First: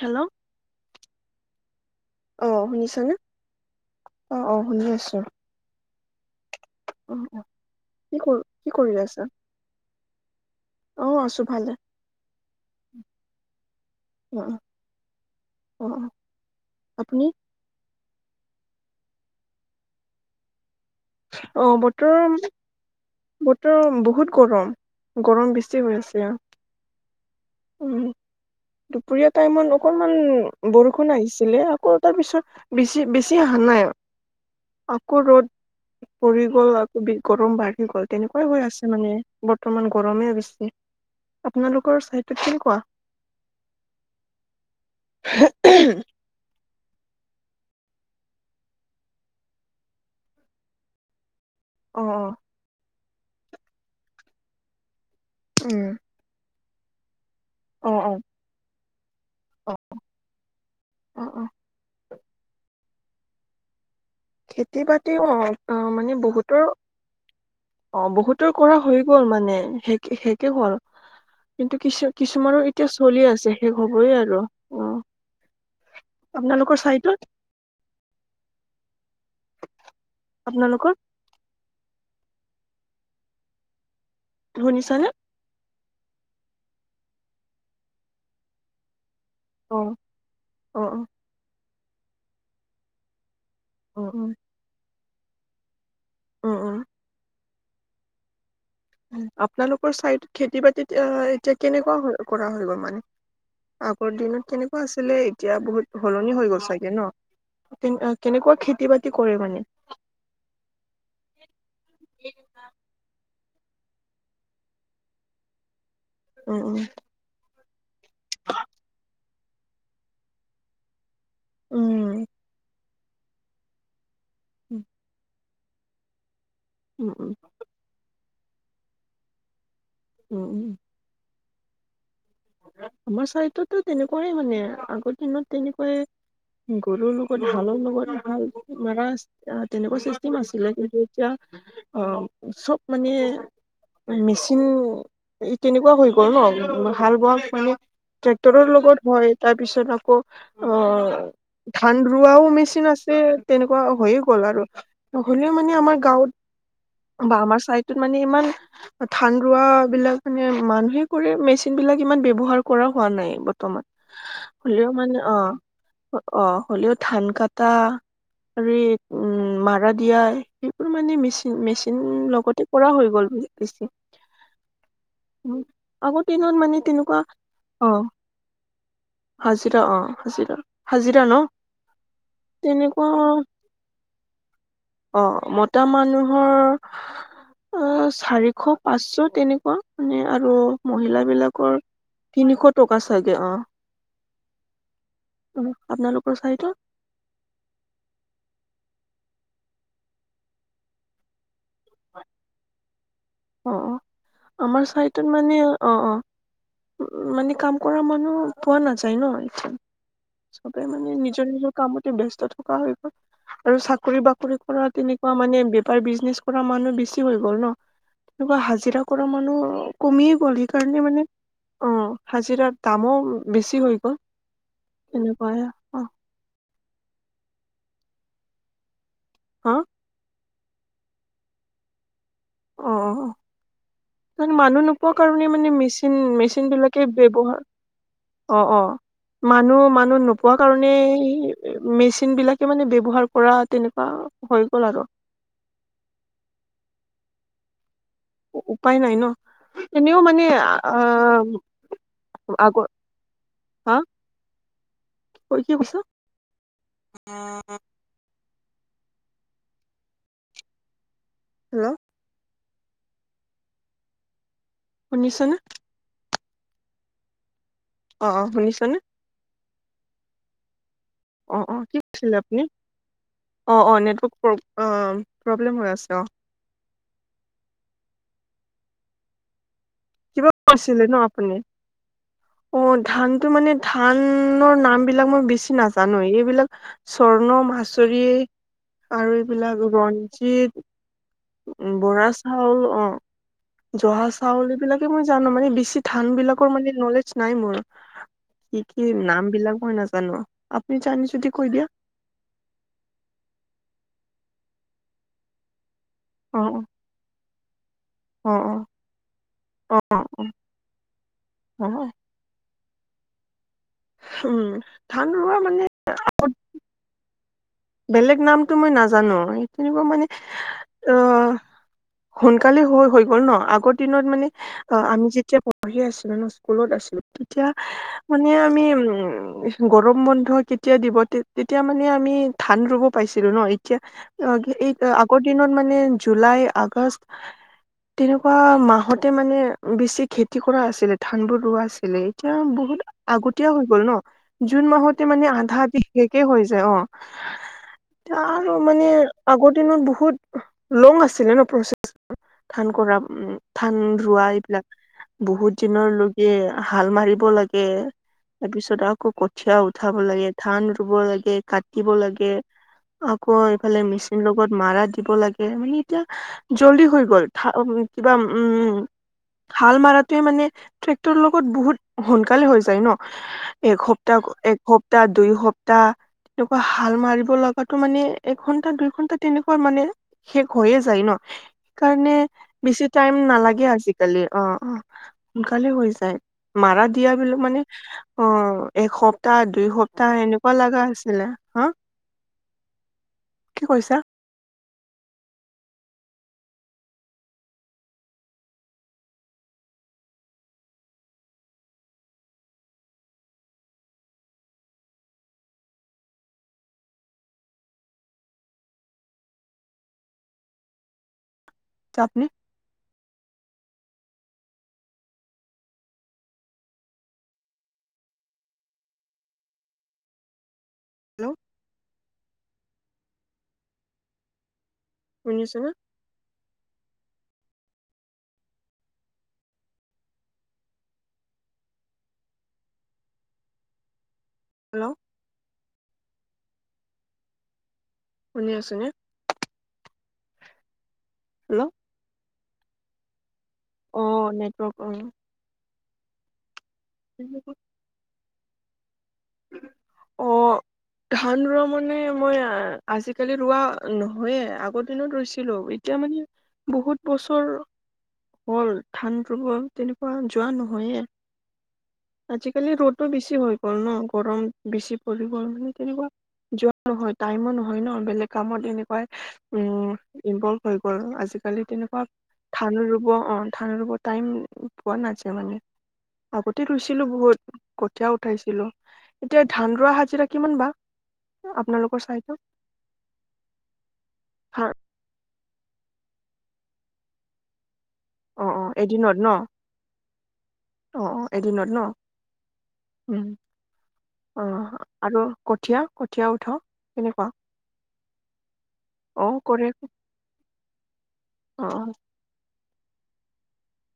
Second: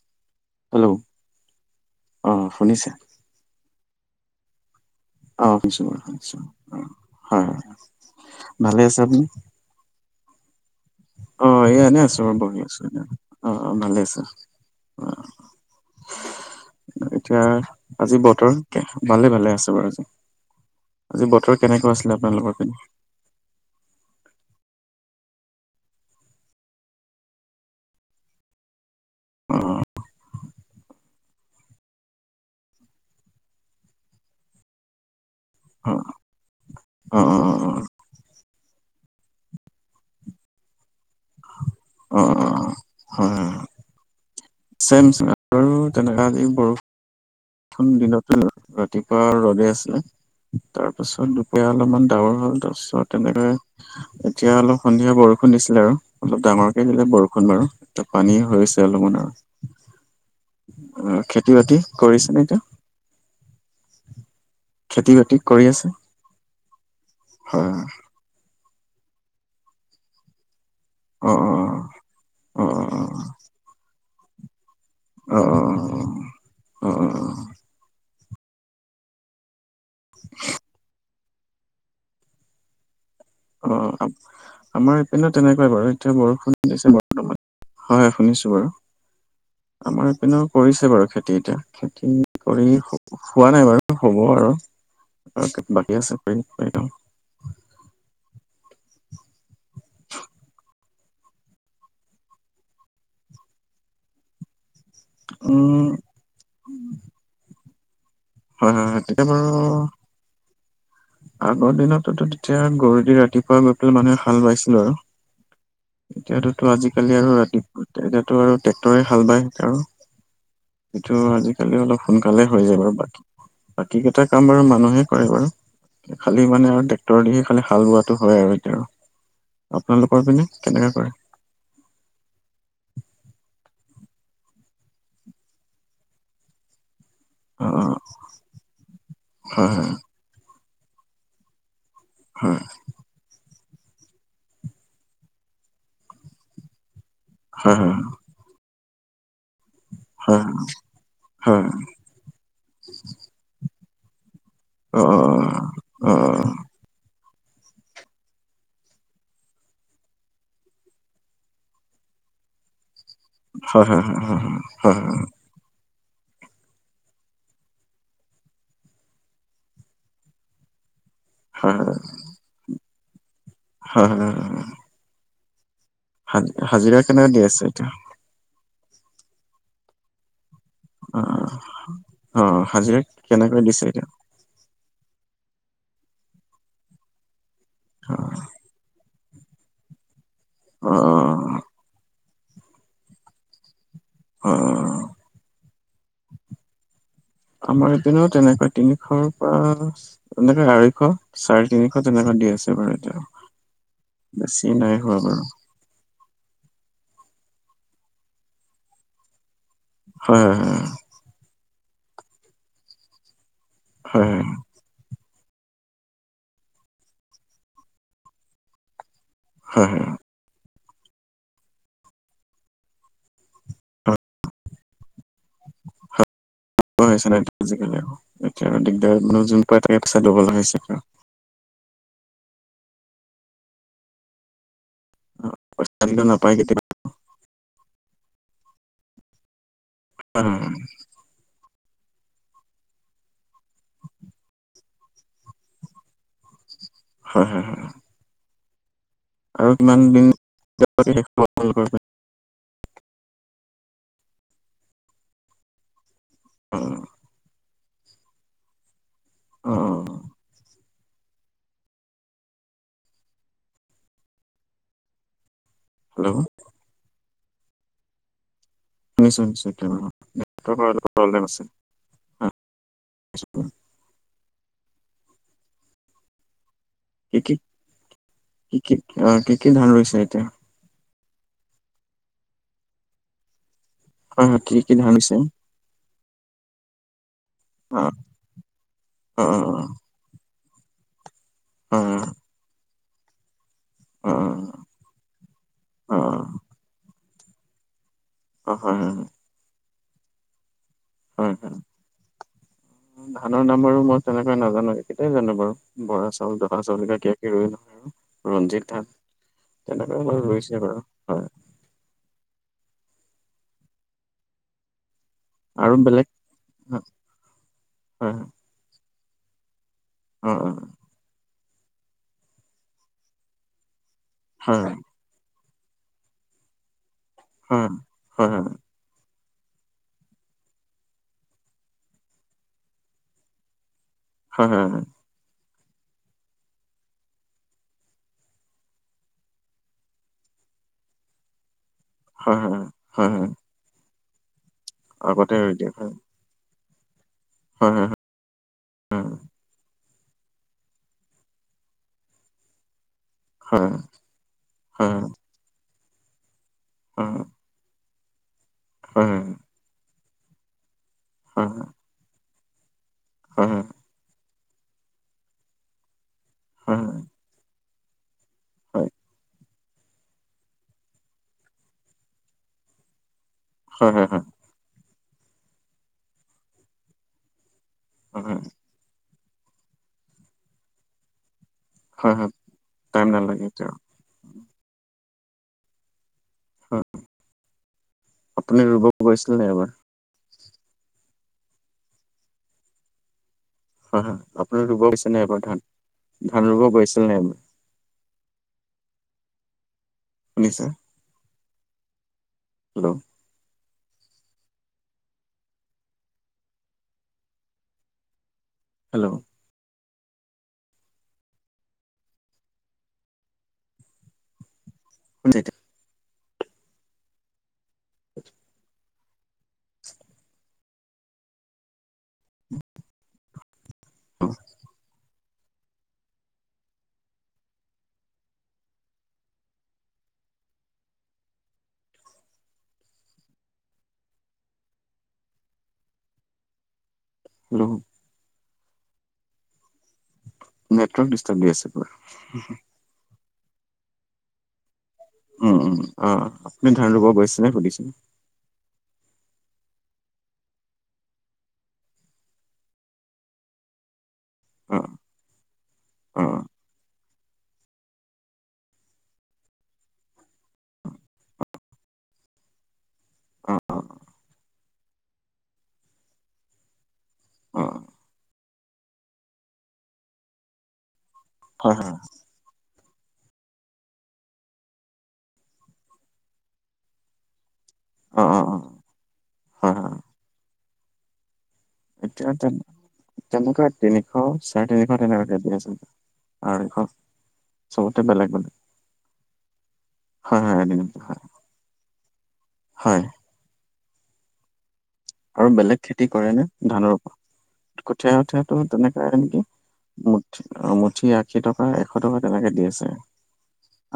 Hello hello অ অহ শুনিছে শুনিছানে। অ' অ' শুনি আছো। অ শুনিছো বাৰু শুনিছো অ হয় [unintelligible] হয় কি কৰ কি ভালে কৰি আছে আপুনি আছা। অ আছো অ' ভালে। এ এনে আছো বহি আছো এনে অ' ভালেই আছো অ অ'। অ অ আপুনি? এতিয়া আজি বতৰ ভালে ভালে আছে বাৰু আজি। আজি বতৰ অ কেনেকুৱা আছিল বতৰ আপোনালোকৰ পিনে। বতৰ বহুত গৰম, গৰম বেছি হৈ আছে অ'। উম, দুপৰীয়া অ টাইমত অকনমান বৰষুণ আহিছিলে আকৌ তাৰপিছত বেছি বেছি আহা নাই আকৌ ৰ'দ। অ পৰি গ'ল আকৌ অ অ অ গৰম বাঢ়ি গ'ল তেনেকুৱাই হৈ আছে মানে বৰ্তমান গৰমে বেছি। আপোনালোকৰ অ অ চাইটতো কেনেকুৱা হয় হয় চেম, চেম আৰু তেনেকা বৰষুণ খন দিনতে ন' ৰাতিপুৱা আৰু ৰ'দে আছিলে। তাৰপাছত দুপৰীয়া অ অলপমান অ ডাৱৰ হ'ল। তাৰপিছত তেনেকে এতিয়া অলপ সন্ধিয়া বৰষুণ বৰষুণ দিছিলে উম আৰু অলপ ডাঙৰকে দিলে বৰষুণ বাৰু অ এতিয়া অ পানী হৈছে অলপমান অ আৰু। অ' খেতি-বাতি কৰিছে নে এতিয়া। খেতি বাতি অ' অ' মানে বহুতৰ অ' হয় বহুত বহুতৰ কৰা হৈ গ'ল মানে শে শেষে হ'ল। অ কিন্তু কিছু অ অ কিছুমানোৰ এতিয়া চলি আছে শেষ হ'বয়েই আৰু। অ অ' অ' আপোনালোকৰ অ' চাইডত অ'। [inaudible] আপোনালোকৰ। অ' আমাৰ শুনিছানে এইপনে তেনেকুৱাই বাৰু এতিয়া বৰষুণ দিছে বৰ্তমান। হয় শুনিছো বাৰু। অ অ আমাৰ ইপিনেও অ কৰিছে বাৰু খেতি এতিয়া। খেতি কৰি হোৱা নাই বাৰু। অ হ'ব উম আৰু বাকী আছে উম উম কৰিম [unintelligible] আপোনালোকৰ চাইড খেতি-বাতি এতিয়া কেনেকুৱা কৰা হৈ গ'ল মানে। আগৰ দিনত কেনেকুৱা আছিলে এতিয়া উম বহুত সলনি হৈ গ'ল চাগে ন'। কেনেকুৱা হয় হয় হয় খেতি-বাতি তেতিয়া কৰে মানে‌। বাৰু আগৰ দিনততো তেতিয়া গৰু দি ৰাতিপুৱা গৈ পেলাই মানুহে হাল বাইছিলো আৰু। এতিয়া তোতো উম আজিকালি আৰু ৰাতিপুৱা এতিয়াতো আৰু ট্ৰেক্টৰে হাল বায় আৰু‌। সেইটো বাৰু আজিকালি অলপ উম সোনকালে হৈ যায় বাৰু, বাকী, বাকী কেইটা কাম বাৰু উম মানুহে কৰে বাৰু। খালি মানে আৰু উম ট্ৰেক্টৰ উম দিহে খালি হাল বোৱাটো হয় আৰু এইটো। আপোনালোকৰ উম পিনে, উম কেনেকে কৰে? আমাৰ চাইডটো তেনেকুৱাই মানে, আগৰ দিনত তেনেকুৱাই গৰুৰ লগত অ হালৰ অ লগত ভাল, মাৰা আছে হয় তেনেকুৱা আছিলে, কিন্তু এতিয়া হয় অ' মানে মেচিন, তেনেকুৱা হৈ গ'ল ন' হাল বোৱা। মানে হয় হয় ট্ৰেক্টৰৰ লগত হয়, তাৰপিছত আকৌ হয় হয় অ' হয় ধান ৰোৱাও মেচিন আছে, তেনেকুৱা হয়ে গ'ল আৰু, অ অ নহ'লেও মানে আমাৰ অ অ গাঁৱত বা আমাৰ চাইডত মানে ইমান ধান ৰুৱা বিলাক মানে মানুহে কৰি, মেছি বিলাক ইমান ব্যৱহাৰ কৰা হোৱা নাই হয় বৰ্তমান, হয় হয় হয় হয় হলেও হয় মানে অ'। অ' হ'লেও ধান কাটা। আৰু উম মাৰা দিয়া, সেইবোৰ মানে মেচিন, হয় মেচিন লগতে কৰা হৈ গ'ল বুলি। হয়, হয়, অ'। উম'। আগৰ মানে হাজিৰা তেনেকুৱা, কেনেকে দি আছে এতিয়া অ' হাজিৰা, অ' হাজিৰা। অ হাজিৰা ন', অ হাজিৰা তেনেকুৱা। কেনেকৈ দিছে এতিয়া অ' মতা মানুহৰ। অ' চাৰিশ, পাঁচশ তেনেকুৱা, মানে আৰু মহিলা অ', বিলাকৰ। তিনিশ টকা ছাগে অ'। অ'। উম' আপোনালোকৰ চাইদত? আমাৰ এপিনেও তেনেকুৱাই, তিনিশৰ পৰা এনেকে আঢ়ৈশ, চাৰি তিনিশত এনেকা দি আছে বাৰু এতিয়া। অ', বেছি আমাৰ নাই হোৱা চাইডট বাৰু মানে অ' অ'। উ মানে কাম কৰা মানুহ পোৱা নাযায় ন', হয়, চবে হয়, মানে নিজৰ নিজৰ কামতে ব্যস্ত থকা হৈ গ'ল। আৰু চাকৰি হয়, বাকৰি কৰাত। তেনেকুৱা মানে বেপাৰ বিজনেছ কৰা মানুহ বেছি হৈ গ'ল ন', তেনেকুৱা হাজিৰা কৰা মানুহ, হয়, কমিয়েই গ'ল সেইকাৰণে মানে। অ' হাজিৰা, দামো বেছি হৈ গ'ল হয়। এনেকুৱাই। হৈছে ন'আজিকালি, এতিয়া দিগদাৰ মানে যোন হা পাই তাকে পইচাই দিব লগা হৈছে। অ', অ', মানুহ নোপোৱা কাৰণে মানে মেচিন, আজিকালি নাপায় মেচিন কেতিয়াবা বিলাক। ব্যৱহাৰ, অ', অ', মানুহ মানুহ নোপোৱা হয়, কাৰণেই মেচিন বিলাকে মানে ব্যৱহাৰ কৰা তেনেকুৱা হৈ গ'ল আৰু। হয়, হয়, হয়। উপায় নাই ন', আৰু কিমান এনেও দিন মানে আ' শেষ হ'ব আপোনালোকৰ পিনে? আগৰ, হা ক কি কৈছা? উম'। [unintelligible] অ'। হেল্ল'? শুনিছ নে? হেল্ল'? অ' অ' শুনিছনে? শুনিছো শুনিছো এতিয়া ভালকে। তই কৰাটো প্ৰবেম। অ', অ' কি কৈছিলে আপুনি? অ' অ' নেটৱৰ্ক প্ৰব্লেম হৈ আছে অ'। কি, কি, কি, কি, অ' কি কি ধান ৰুইছে এতিয়া? কিবা কৈছিলে ন আপুনি, অ' ধানটো মানে হয় হয় কি ধানৰ কি নাম ধান বিলাক হৈছে মই বেছি নাজানো, এইবিলাক স্বৰ্ণ, অ মাছৰি আৰু অ এইবিলাক ৰঞ্জিত' উম অ বৰা চাউল অ' জহা অ অ চাউল এইবিলাক বাকী মই জানো মানে, বেছি অ ধান বিলাকৰ মানে নলেজ নাই মোৰ। অ কি হয় কি হয় নাম বিলাক মই নাজানো। আপুনি জানি যদি হয় কৈ হয় দিয়ক? ধানৰ নাম বাৰু মই তেনেকৈ নাজানো। একেইটাই জানো বাৰু বৰা চা উল, অ জহা অ চাউল এইবিলাক কিবা কিবি ৰৈ অ অ ৰঞ্জিত ধান তেনেকুৱা অ' ৰুইছে বাৰু হয়। অ [unintelligible] উম, ধান ৰোৱা মানে আৰু বেলেগ বেলেগ হয় নামটো মই নাজানো, সেই তেনেকুৱা মানে উম, উম। অ' সোনকালে হৈ হৈ গ'ল ন, আগৰ দিনত মানে হয় অ' আমি যেতিয়া পঢ়ি আছিলো ন স্কুলত আছিলো। তেতিয়া হয় হয় মানে আমি উম গৰম বন্ধ কেতিয়া দিব, তেতিয়া মানে আমি ঠান ৰুব পাইছিলো ন। এতিয়া হয় হয় অ' হয় এই আগৰ দিনত মানে জুলাই আগষ্ট তেনেকুৱা মাহতে মানে বেছি খেতি কৰা আছিলে, ধান বোৰ ৰোৱা আছিল ছিলে। এতিয়া হয় বহুত হয় হয় হয় আগতীয়া হৈ গ'ল ন, জুন মাহতে মানে আগতে ৰুই আধা দিয়ে আধি শেষ হৈ যায় অ'। হয়, হয়, হয়। এতিয়া আৰু মানে আগৰ দিনত বহুত লং আছিলে ন প্ৰচেছ। ধান কৰা উম। হয় ধান ৰোৱা এইবিলাক হয় বহুত দিনলৈকে হাল মাৰিব লাগে। তাৰ পিছত হয় হয় হয় আকৌ কঠীয়া উঠাব লাগে, ধান ৰুব লাগে, হয় কাটিব লাগে। আকৌ হয় হয় হয় হয় এইফালে মেচিন লগত মাৰা দিব লাগে, মানে এতিয়া জল্দি হৈ গ'ল। ধা উ কিবা উম। হয়। হাল মৰাটোৱে মানে ট্ৰেক্টৰ লগত বহুত সোনকালে হৈ যায় ন। হয় একসপ্তাহ একসপ্তাহ দুই সপ্তাহ তেনেকুৱা হাল মাৰিব লাগ গাটো মানে হয় এঘণ্টা দুই ঘন্টা তেনেকুৱা মানে শেষ হৈয়ে যায় ন। কাৰণে হয় হয় বেছি টাইম নালাগে আজিকালি অ' অ' সোনকালে হৈ যায়। হয়। মাৰা দিয়া বিলাক মানে অ' আপুনি ৰুব গৈছিল এসপ্তাহ নে দুই এবাৰ সপ্তাহ এনেকুৱা লগা হৈছে। হা' কি কৈৰিছ? আপোনাৰ ৰুব গৈছে নাই এইবাৰ ধান, ধান ৰুব গৈছিল নাই? শুনিছে? হেল্ল'? তিয়া আপুনি উম [unintelligible] [inaudible] [inaudible] হেল্ল' উম। শুনিছানে? হেল্ল'? নুশু। শুনি আছেনে? নেটৱৰ্ক ডিষ্টাৰ্ব দি আছে পুৰা। অ', নেটৱৰ্ক অ'। উম-উম অ'-অ', আপুনি ধান ৰুব গৈছে অ নে সুধিছে? অ', ধান ৰোৱা মানে মই আজিকালি ৰোৱা নহয়ে, অ আগৰ দিনত ৰুইছিলোঁ‌, এতিয়া অ মানে বহুত বছৰ হ'ল, ধান ৰুব তেনেকুৱা যোৱা নহয়ে। আজিকালি ৰ'দো বেছি অ হৈ গ'ল ন, গৰম বেছি পৰি গ'ল মানে তেনেকুৱা। যোৱা নহয় টাইমো অ অ নহয় ন, বেলেগ কামত এনেকুৱাই উম ইনভল্ভ হৈ গ'ল আজিকালি হয় হয় তেনেকুৱা ধান ৰুব অ', ধান ৰুব টাইম পোৱা নাযায় মানে। আগতে ৰুইছিলোঁ‌ বহুত, কঠীয়া অ অ অ উঠাইছিলোঁ। এতিয়া হয় ধান ৰোৱা হয় হাজিৰা কিমান বা? আপোনালোকৰ এতিয়া চাইডত তেন তেনেকৈ তিনিশ, ধান চাৰে তিনিশ, তেনেকাৱাকে দি আছে, আঢ়ৈশ। চবতে বেলেগ। অ', অ', এদিনত ন'? হয়-হয় এদিনত। অ', এদিনত ন, হয় উম, অ'। আৰু বেলেগ কঠীয়া খেতি কঠীয়া কৰে নে উঠাও ধানৰ পা কেনেকুৱা কঠীয়া উঠিয়াটো তেনেকোৱা অ নেকি, কৰে মু-মুঠি আশী অ টকা, অ এশ টকা। তেনেকে দি আছে।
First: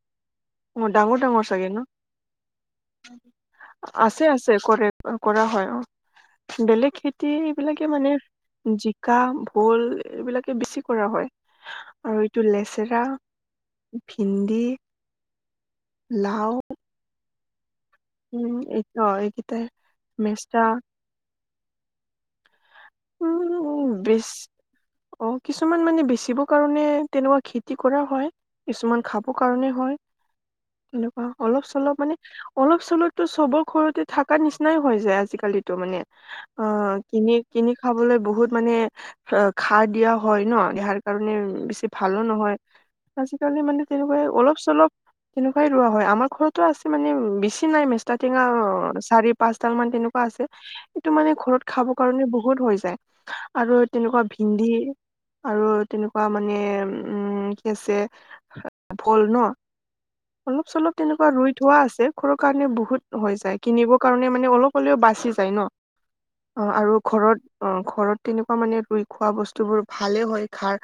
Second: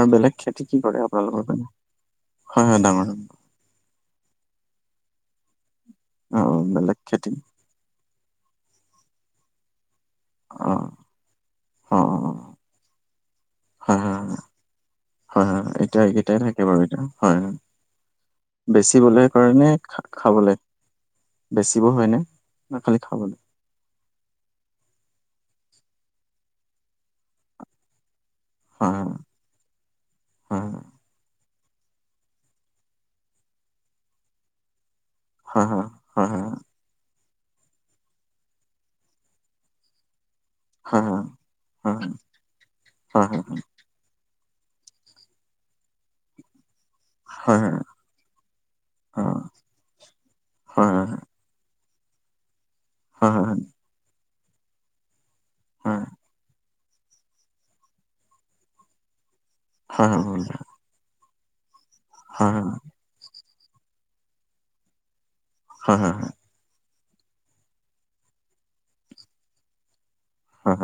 আৰু বেলেগ খেতি কি অ কৰে ডাঙৰ ডাঙৰ আপোনালোকৰ ফালে? চাগে ন হয়-হয় ডাঙৰ-ড [unintelligible] আছে আছে কৰে কৰা হয় অ', বেলেগ খেতি এইবিলাকে মানে জিকা, ভোল এইবিলাকে অ বেছি কৰা হয় অ অ আৰু এইটো লেচেৰা, ভিন্দি হয়-হয় এতিয়া এইকেইটাই লাও থাকে বাৰু এতিয়া হয়-হয়। উম এই অ বেচিবলে কৰে এইকেইটাই নে খা-খাবলে? মেষ্টা বেছিব হয় নে, না খালি খাবলে? উম বেচ অ', কিছুমান মানে বেচিব কাৰণে তেনেকুৱা খেতি কৰা হয়। হয় কিছুমান খাব কাৰণে হয়। হয় এনেকুৱা অলপ-চলপ মানে অলপ-চলপতো চবৰ ঘৰতে থাকা নিচিনাই হৈ যায় আজি হয় আজিকালিতো মানে হয় হয় অ', কিনি কিনি খাবলৈ বহুত মানে খাৰ দিয়া হয় ন'। দেহাৰ হয় হয় কাৰণে বেছি হয় ভালো নহয় হয় আজিকালি মানে তেনেকুৱাই অলপ-চলপ তেনেকুৱাই ৰোৱা হয়, আমাৰ ঘৰত টো আছে মানে, হয় হয় হয় বেছি নাই মেষ্টা টেঙা চাৰি পাঁচডাল মান তেনেকুৱা আছে। এইটো হয় মানে ঘৰত খাব কাৰণে বহুত হৈ যায়, হয় আৰু তেনেকুৱা ভিন্দি আৰু তেনেকুৱা মানে উম, কি আছে ভল ন' হয় হয় হয় হয় হয় অলপ-চলপ তেনেকুৱা ৰুই থোৱা আছে, ঘৰৰ হয় কাৰণে বহুত হৈ যায়, কিনিব কাৰণে মানে অলপ হ'লেও বাচি যায় ন'। হয় হয় হয়। অঁ, আৰু ঘৰত অঁ ঘৰত তেনেকুৱা মানে ৰুই খোৱা বস্তু বোৰ ভালে হয় খাৰ।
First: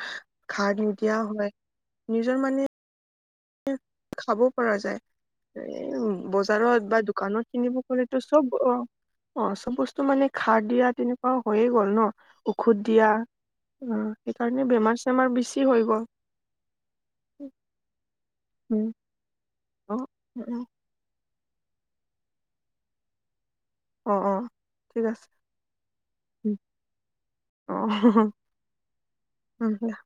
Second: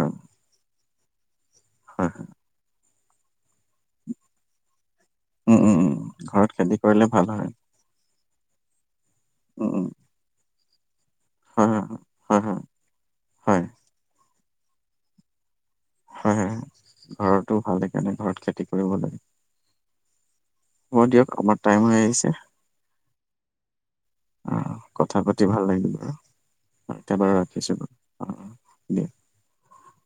খাৰ নিদিয়াওঁ হয় হয় হয় নিজৰ মা নেঢ খাব পৰা যায়, উম উম এ উম ঘৰত খেতি বজাৰত বা কৰিলে ভাল হয় দোকানত কিনিব মোৰ এইটো চব অঁ অঁ উম চব উম বস্তু মানে খাৰ দিয়া তেনে অহ, হৈয়ে হয় গ'ল ন হয় হয় ঔষধ দিয়া অ, হয় সেইকাৰণে বেমাৰ চেমাৰ বেছি হৈ গ'ল। হয় হয় হয়, ঘৰতো ভাল এইকাৰণে ঘৰত খেতি উম, কৰিবলৈ। অ অ। হ'ব দিয়ক আমাৰ টাইম হৈ আহিছে। অ অ। আহ, ঠিক কথা আছে পাতি ভাল লাগিলে উম, একেবাৰু ৰাখিছো অঁ দিয়া। অঁ দিয়া।